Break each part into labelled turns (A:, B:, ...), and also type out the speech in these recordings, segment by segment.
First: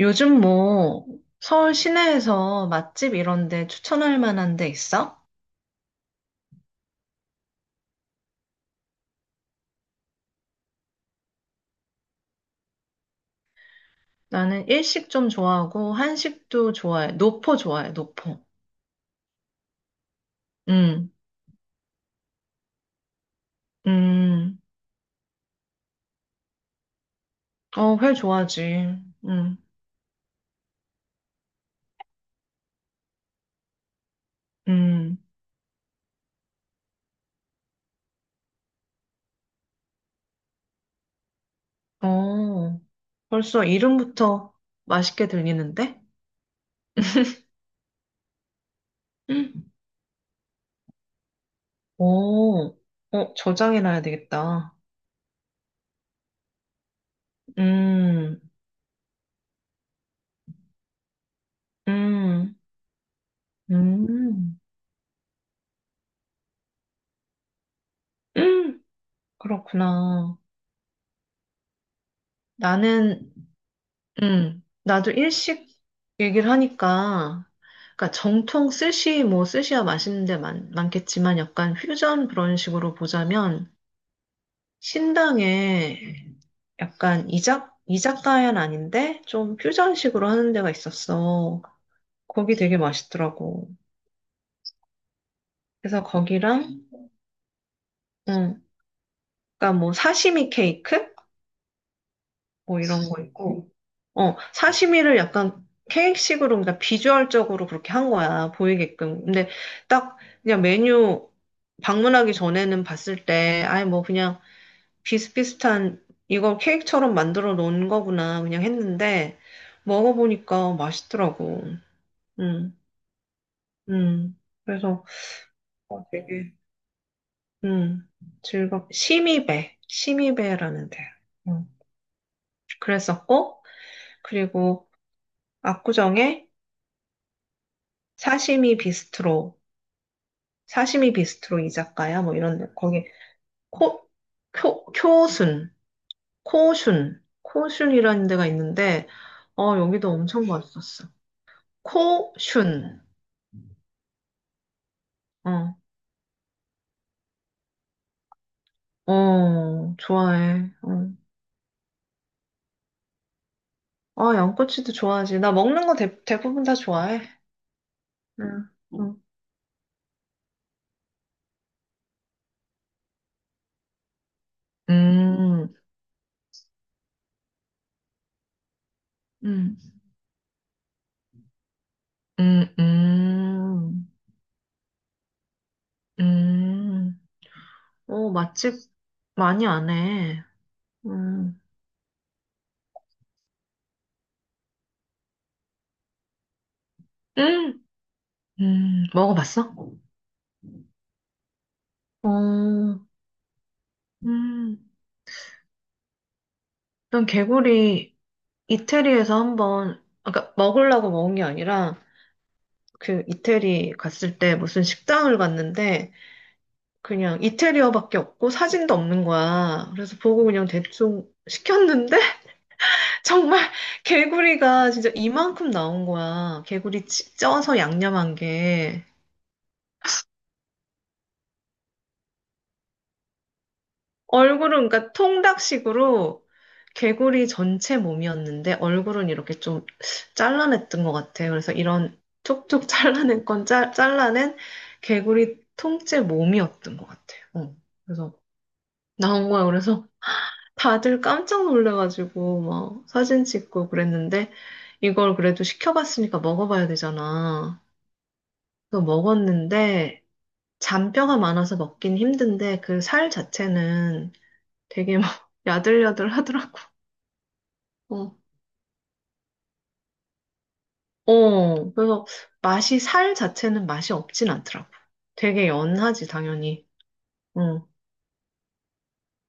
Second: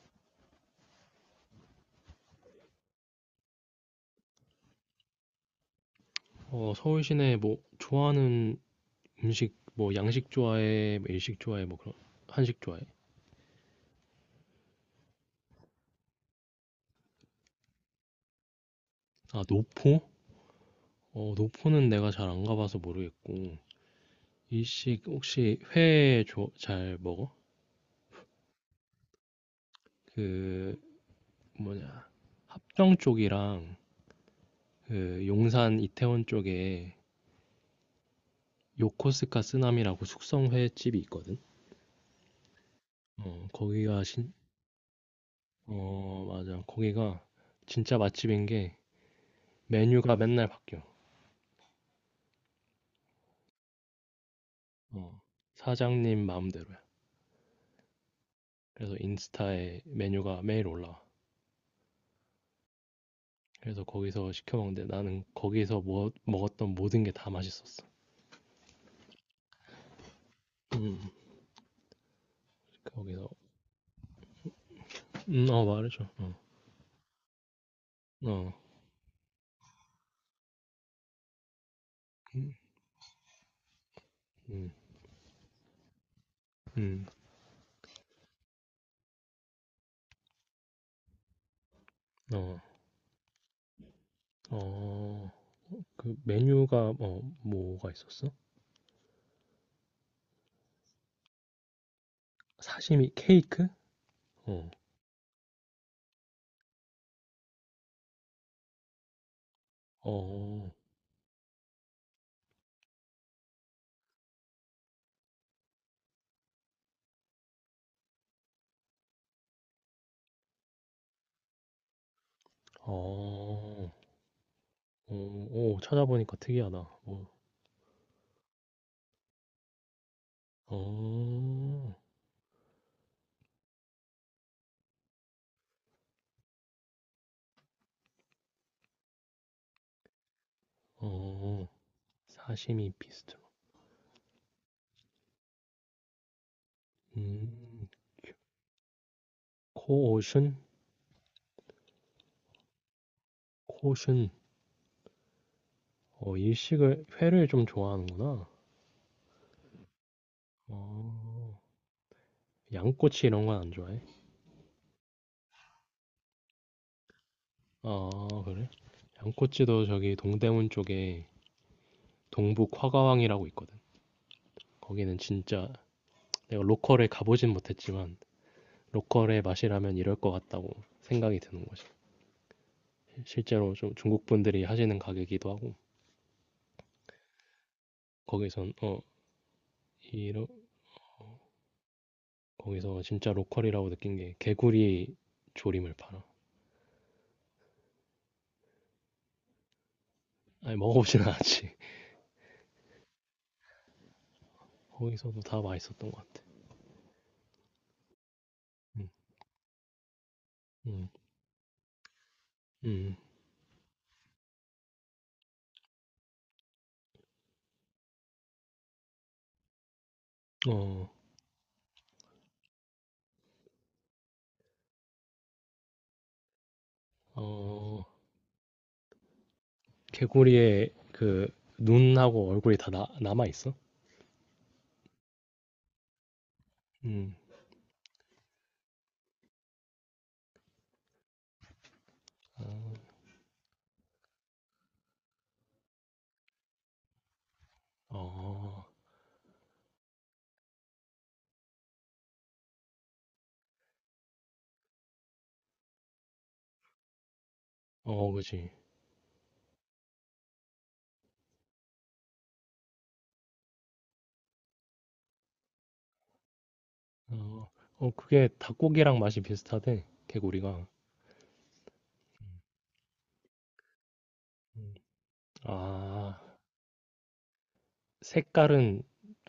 A: 요즘 뭐 서울 시내에서 맛집 이런 데 추천할 만한 데 있어?
B: 서울 시내 뭐 좋아하는 음식, 뭐 양식 좋아해, 뭐 일식 좋아해, 뭐 그런 한식 좋아해?
A: 나는 일식 좀 좋아하고 한식도 좋아해. 노포 좋아해, 노포.
B: 아, 노포?
A: 음,
B: 노포는 내가 잘 안 가봐서 모르겠고
A: 음,
B: 일식 혹시 회 잘 먹어?
A: 어, 회 좋아하지. 음,
B: 그 뭐냐 합정 쪽이랑
A: 음,
B: 그 용산 이태원 쪽에 요코스카 쓰나미라고 숙성 회집이 있거든.
A: 어,
B: 어,
A: 벌써
B: 거기가 신,
A: 이름부터 맛있게 들리는데?
B: 어, 맞아. 거기가 진짜 맛집인 게 메뉴가 맨날 바뀌어.
A: 오, 어, 저장해놔야 되겠다.
B: 어, 사장님 마음대로야.
A: 음,
B: 그래서 인스타에 메뉴가 매일 올라와.
A: 음,
B: 그래서 거기서
A: 음,
B: 시켜 먹는데 나는 거기서 먹었던 모든 게 다 맛있었어.
A: 음, 그렇구나.
B: 음, 거기서.
A: 나는 나도 일식
B: 말해줘. 어,
A: 얘기를 하니까, 그러니까
B: 어,
A: 정통 스시, 뭐 스시야 맛있는 데 많겠지만 약간 퓨전
B: 음,
A: 그런 식으로 보자면
B: 음,
A: 신당에
B: 음,
A: 약간 이자카야는 아닌데 좀 퓨전식으로 하는 데가 있었어. 거기
B: 어,
A: 되게 맛있더라고.
B: 어,
A: 그래서
B: 그
A: 거기랑,
B: 메뉴가 뭐가 있었어?
A: 음, 그러니까 뭐 사시미 케이크? 뭐 이런
B: 사시미
A: 거
B: 케이크?
A: 있고,
B: 어,
A: 사시미를 약간 케이크식으로, 그러니까 비주얼적으로 그렇게 한 거야, 보이게끔. 근데 딱 그냥
B: 어,
A: 메뉴 방문하기 전에는 봤을 때, 아예 뭐 그냥 비슷비슷한, 이걸 케이크처럼 만들어 놓은 거구나, 그냥 했는데, 먹어보니까 맛있더라고. 음.
B: 어,
A: 음. 그래서
B: 오, 오. 찾아보니까
A: 되게,
B: 특이하다. 어,
A: 음, 심이배라는 데. 음,
B: 어,
A: 그랬었고, 그리고 압구정에 사시미 비스트로,
B: 어,
A: 이자카야 뭐 이런 데
B: 사시미
A: 거기
B: 비스트로.
A: 코, 쿄, 쿄순, 코슌,
B: 음,
A: 코슌이라는 데가 있는데 여기도 엄청
B: 코오슌,
A: 맛있었어. 코슌.
B: 코오슌.
A: 어,
B: 어, 일식을 회를 좀 좋아하는구나.
A: 어 좋아해. 어.
B: 어. 양꼬치 이런 건 안 좋아해?
A: 아, 양꼬치도 좋아하지. 나 먹는 거 대부분 다 좋아해.
B: 아,
A: 응.
B: 그래?
A: 응.
B: 양꼬치도 저기 동대문 쪽에 동북 화가왕이라고 있거든. 거기는 진짜
A: 음.
B: 내가 로컬에 가보진 못했지만 로컬의
A: 음.
B: 맛이라면 이럴 것 같다고 생각이 드는 거지.
A: 음.
B: 실제로 좀
A: 음.
B: 중국 분들이 하시는 가게이기도 하고
A: 음. 오,
B: 거기선
A: 맛집
B: 어
A: 많이 안 해.
B: 이러
A: 음.
B: 거기서 진짜 로컬이라고 느낀 게 개구리 조림을 팔아.
A: 음. 음. 먹어봤어?
B: 아니, 먹어보진 않았지.
A: 어, 음,
B: 거기서도 다 맛있었던 것 같아.
A: 난 개구리
B: 음,
A: 이태리에서 한번, 아까
B: 음,
A: 먹으려고 먹은 게 아니라,
B: 음.
A: 그 이태리 갔을 때 무슨 식당을 갔는데, 그냥 이태리어밖에 없고 사진도 없는 거야. 그래서 보고 그냥
B: 어,
A: 대충 시켰는데, 정말 개구리가 진짜 이만큼 나온 거야. 개구리 쪄서
B: 어,
A: 양념한 게.
B: 개구리의 그 눈하고 얼굴이 다 남아있어?
A: 얼굴은 그러니까 통닭식으로
B: 음,
A: 개구리 전체 몸이었는데 얼굴은 이렇게 좀 잘라냈던 것 같아요. 그래서 이런 촉촉 잘라낸 건 잘라낸 개구리 통째 몸이었던 것 같아요. 어. 그래서
B: 어,
A: 나온 거야. 그래서 다들 깜짝 놀래가지고 막 사진 찍고 그랬는데 이걸 그래도 시켜봤으니까 먹어봐야 되잖아.
B: 어, 그지.
A: 그래서 먹었는데 잔뼈가 많아서 먹긴 힘든데 그 살 자체는 되게 막 야들야들하더라고.
B: 어, 어,
A: 어,
B: 그게 닭고기랑 맛이 비슷하대, 개구리가.
A: 어, 그래서 맛이 살 자체는 맛이 없진 않더라고.
B: 음,
A: 되게 연하지,
B: 아,
A: 당연히. 응.
B: 색깔은,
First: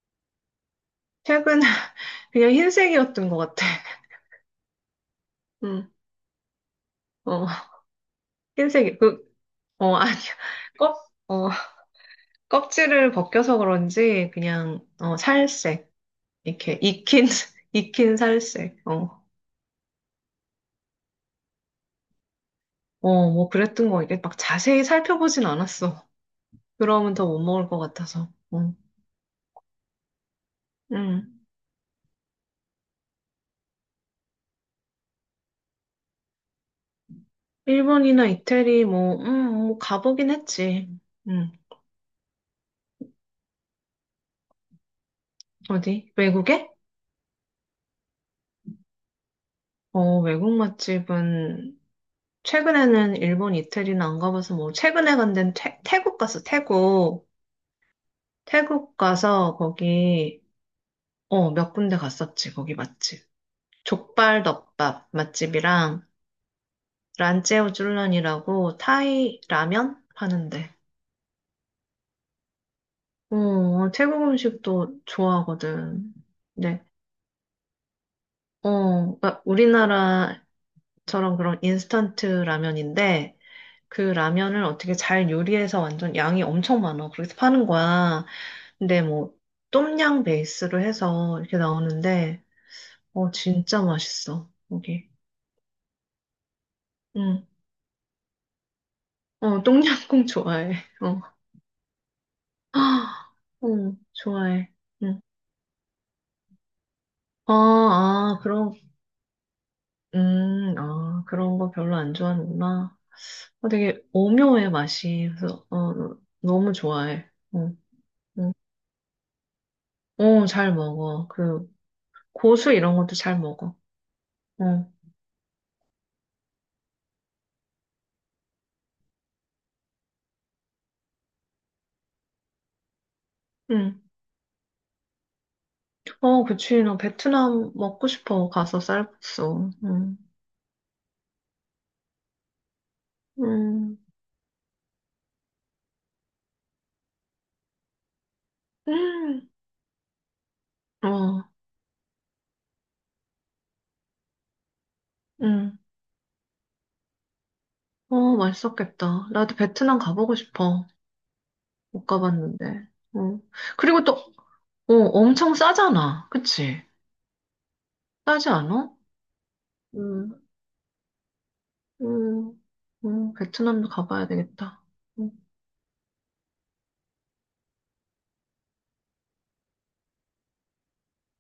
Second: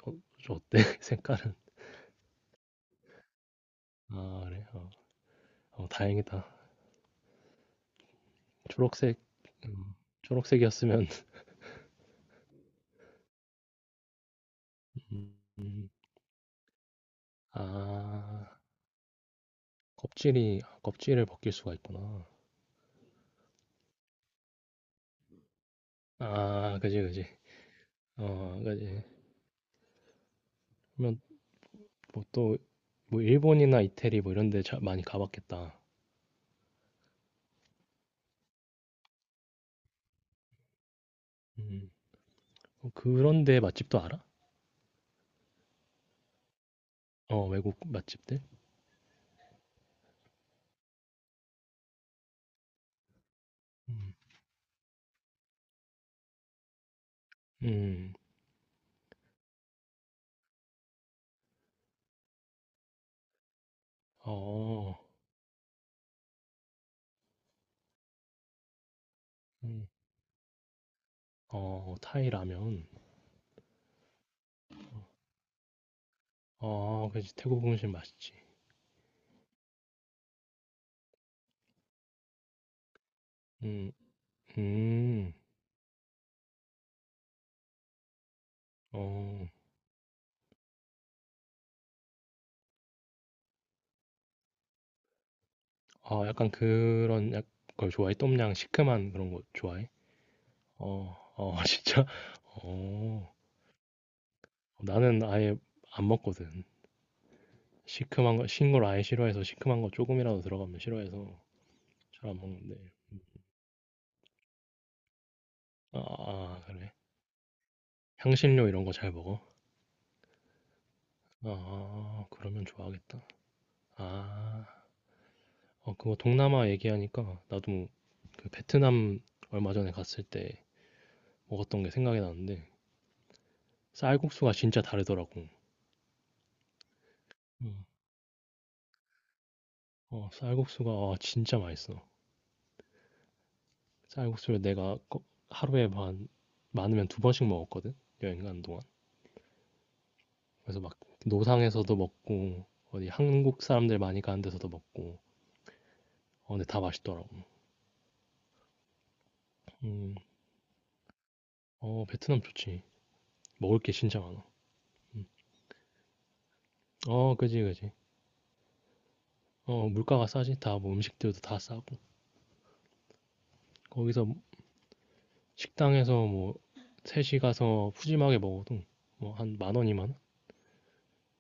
B: 어, 좀 어때? 색깔은.
A: 최근에 그냥 흰색이었던 것 같아.
B: 아, 그래. 어, 어,
A: 응.
B: 다행이다.
A: 어, 흰색이,
B: 초록색,
A: 그,
B: 음,
A: 아니야. 껍,
B: 초록색이었으면.
A: 어, 껍질을 벗겨서 그런지 그냥,
B: 음, 음.
A: 살색. 이렇게 익힌
B: 아,
A: 살색. 어,
B: 껍질을 벗길 수가 있구나.
A: 어, 뭐 그랬던 거. 이게 막 자세히 살펴보진 않았어.
B: 아, 그지,
A: 그러면 더
B: 그지.
A: 못 먹을 것 같아서.
B: 어,
A: 응.
B: 그지. 그러면
A: 응.
B: 뭐 또, 뭐 일본이나 이태리 뭐 이런 데 많이 가봤겠다.
A: 일본이나 이태리, 뭐, 뭐, 가보긴 했지. 음,
B: 음. 어, 그런 데 맛집도 알아?
A: 어디? 외국에?
B: 어, 외국 맛집들?
A: 어, 외국 맛집은, 최근에는 일본, 이태리는
B: 음.
A: 안 가봐서, 뭐, 최근에 간 데는 태국 갔어, 태국.
B: 음,
A: 태국 가서, 거기, 몇 군데 갔었지, 거기 맛집. 족발
B: 어,
A: 덮밥 맛집이랑, 란제오 쭌런이라고, 타이
B: 음.
A: 라면 파는데.
B: 어, 타이 라면.
A: 어, 태국 음식도 좋아하거든. 네.
B: 어, 그지. 태국 음식 맛있지.
A: 어, 그러니까 우리나라 저런 그런 인스턴트 라면인데
B: 음,
A: 그 라면을 어떻게 잘
B: 음,
A: 요리해서 완전 양이 엄청 많아. 그렇게 파는 거야. 근데 뭐
B: 어,
A: 똠양 베이스로 해서 이렇게 나오는데 진짜 맛있어. 여기.
B: 어, 약간 그런
A: 응.
B: 걸 좋아해? 똠양 시큼한 그런 거
A: 어,
B: 좋아해?
A: 똠양꿍 좋아해.
B: 어,
A: 어.
B: 어, 진짜?
A: 아,
B: 어,
A: 응, 좋아해. 응.
B: 나는 아예 안 먹거든.
A: 아,
B: 시큼한
A: 아,
B: 거, 신걸 아예 싫어해서, 시큼한 거 조금이라도 들어가면 싫어해서
A: 그런 거 별로 안
B: 잘 안 먹는데.
A: 좋아하는구나. 어, 되게 오묘해 맛이. 그래서
B: 아 아,
A: 너무
B: 그래.
A: 좋아해. 어, 응.
B: 향신료 이런 거 잘 먹어?
A: 어, 잘 먹어. 그
B: 아, 그러면
A: 고수 이런 것도
B: 좋아하겠다.
A: 잘 먹어.
B: 아,
A: 어,
B: 어, 그거 동남아 얘기하니까 나도 그 베트남 얼마 전에 갔을 때 먹었던 게 생각이 나는데
A: 응.
B: 쌀국수가 진짜 다르더라고.
A: 어, 그치. 나 베트남
B: 음.
A: 먹고 싶어. 가서 쌀국수. 응.
B: 어, 쌀국수가 진짜 맛있어.
A: 음.
B: 쌀국수를 내가 하루에 반, 많으면 두 번씩 먹었거든. 여행 가는 동안.
A: 음.
B: 그래서 막
A: 어,
B: 노상에서도 먹고 어디 한국 사람들 많이 가는 데서도 먹고.
A: 응.
B: 어, 근데 다 맛있더라고.
A: 어, 맛있었겠다. 나도 베트남
B: 음.
A: 가보고 싶어. 못
B: 어, 베트남 좋지.
A: 가봤는데. 어.
B: 먹을 게
A: 그리고 또,
B: 진짜 많아. 음.
A: 엄청 싸잖아. 그치?
B: 어, 그지, 그지.
A: 싸지 않아?
B: 어, 물가가
A: 음,
B: 싸지. 다 뭐 음식들도 다 싸고.
A: 음, 베트남도
B: 거기서
A: 가봐야 되겠다. 음,
B: 식당에서 뭐 셋이 가서 푸짐하게 먹어도 뭐 한 만 원, 이만 원?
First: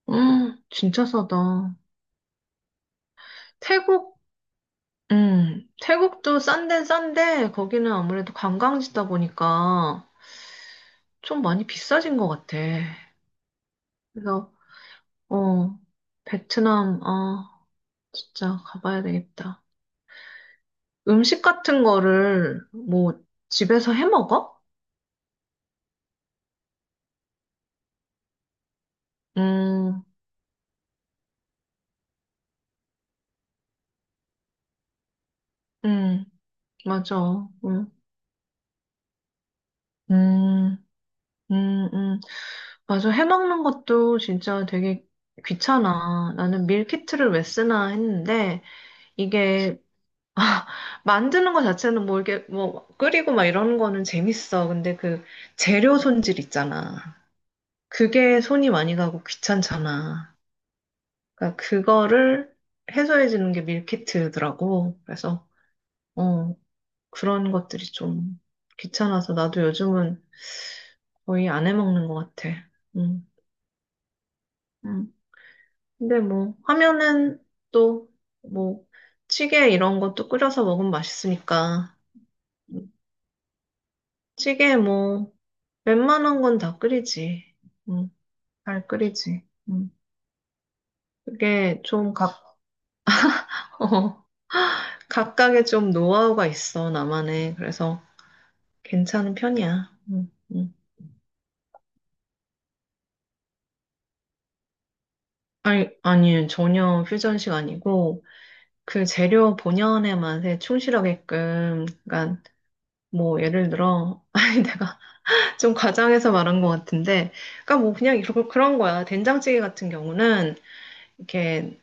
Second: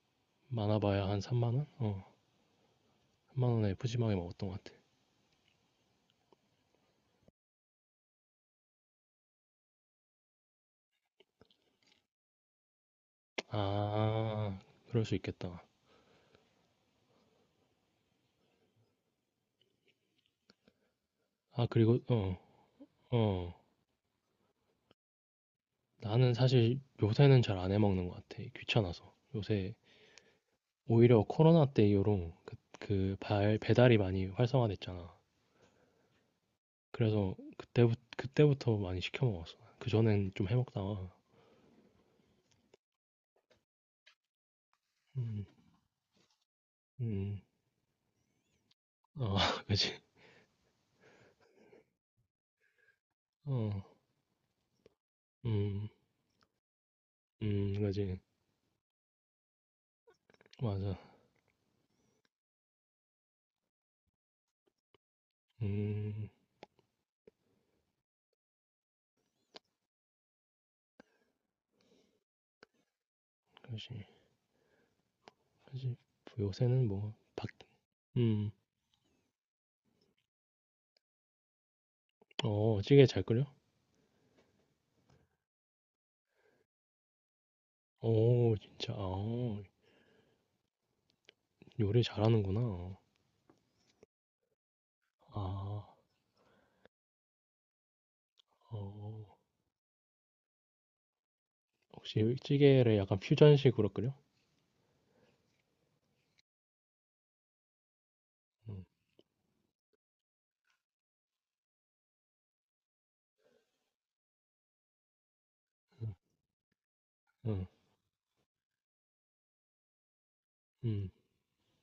A: 진짜
B: 많아봐야 한 3만 원?
A: 싸다.
B: 어, 3만 원에 푸짐하게
A: 태국
B: 먹었던 것 같아.
A: 태국도 싼 데는 싼데 거기는 아무래도 관광지다 보니까 좀 많이 비싸진 것 같아. 그래서
B: 아, 그럴 수 있겠다.
A: 어, 베트남 진짜 가봐야 되겠다. 음식
B: 아,
A: 같은
B: 그리고 어,
A: 거를 뭐
B: 어.
A: 집에서 해 먹어?
B: 나는 사실 요새는 잘 안 해먹는 것 같아. 귀찮아서. 요새
A: 음,
B: 오히려 코로나 때 이후로 발, 배달이 많이 활성화됐잖아.
A: 음,
B: 그래서
A: 맞아. 음.
B: 그때부터 많이 시켜 먹었어. 그전엔 좀 해
A: 음.
B: 먹다가.
A: 음. 음. 맞아. 해 먹는 것도 진짜 되게
B: 음.
A: 귀찮아. 나는 밀키트를
B: 음.
A: 왜 쓰나 했는데
B: 어.
A: 이게
B: 그치.
A: 아, 만드는 거 자체는 뭐 이게 뭐 끓이고 막
B: 어.
A: 이러는 거는 재밌어. 근데 그
B: 음.
A: 재료 손질 있잖아.
B: 음, 그지.
A: 그게 손이 많이 가고 귀찮잖아.
B: 맞아.
A: 그러니까 그거를 해소해 주는 게 밀키트더라고. 그래서
B: 음.
A: 어, 그런 것들이 좀 귀찮아서 나도 요즘은 거의 안 해 먹는 것 같아. 음.
B: 그지.
A: 음.
B: 그지.
A: 근데 뭐
B: 요새는 뭐
A: 하면은
B: 밖.
A: 또
B: 음.
A: 뭐 찌개 이런 것도 끓여서 먹으면 맛있으니까.
B: 어, 찌개 잘 끓여?
A: 찌개 뭐 웬만한 건 다 끓이지. 응,
B: 어,
A: 잘
B: 진짜?
A: 끓이지.
B: 어,
A: 응. 그게
B: 요리
A: 좀
B: 잘하는구나.
A: 어, 각각의
B: 아.
A: 좀 노하우가 있어, 나만의. 그래서 괜찮은
B: 어.
A: 편이야. 응, 응.
B: 혹시 찌개를 약간 퓨전식으로 끓여?
A: 아니, 아니, 전혀 퓨전식 아니고,
B: 음.
A: 그 재료 본연의 맛에 충실하게끔, 그러니까 뭐 예를 들어, 아니 내가 좀
B: 음.
A: 과장해서 말한 것 같은데,
B: 음.
A: 그러니까 뭐 그냥 이렇게 그런 거야. 된장찌개 같은 경우는
B: 음.
A: 이렇게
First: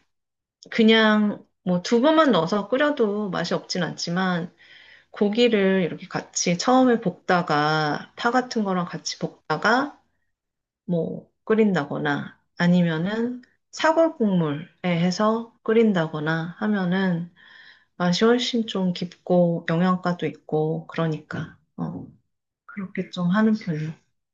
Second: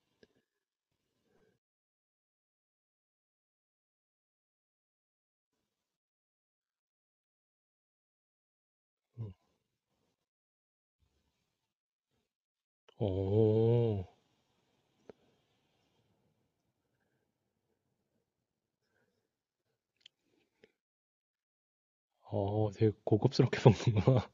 A: 그냥 뭐 두부만 넣어서 끓여도 맛이 없진 않지만 고기를 이렇게 같이 처음에 볶다가 파 같은 거랑 같이
B: 음.
A: 볶다가 뭐 끓인다거나 아니면은
B: 어.
A: 사골 국물에 해서 끓인다거나 하면은 맛이 훨씬 좀 깊고 영양가도 있고 그러니까
B: 어, 되게
A: 그렇게 좀 하는
B: 고급스럽게
A: 편이에요.
B: 먹는구나.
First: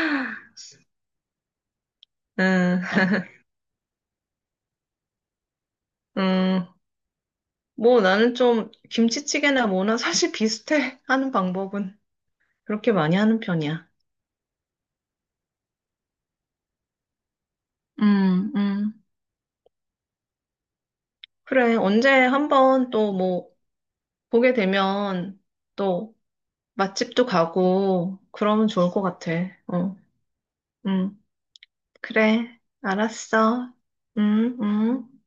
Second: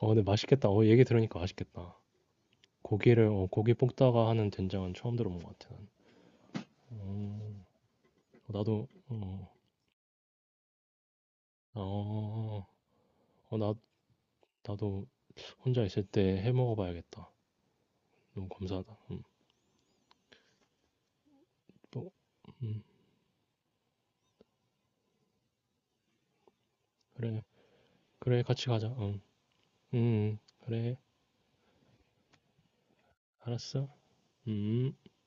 B: 어, 근데 맛있겠다. 어, 얘기 들으니까 맛있겠다.
A: 음,
B: 고기 볶다가 하는 된장은 처음 들어본 것 같아, 난.
A: 음,
B: 음,
A: 뭐 나는
B: 어,
A: 좀
B: 나도, 어,
A: 김치찌개나 뭐나 사실 비슷해 하는 방법은
B: 어,
A: 그렇게 많이 하는
B: 어, 나,
A: 편이야.
B: 나도 혼자 있을 때 해 먹어봐야겠다. 너무
A: 음.
B: 감사하다.
A: 음. 그래, 언제
B: 또, 음,
A: 한번 또 뭐, 보게 되면 또 맛집도
B: 그래,
A: 가고,
B: 그래,
A: 그러면
B: 같이 가자.
A: 좋을 것
B: 응,
A: 같아. 어,
B: 음, 음, 그래,
A: 음. 그래, 알았어.
B: 알았어.
A: 음.
B: 음.
A: 음.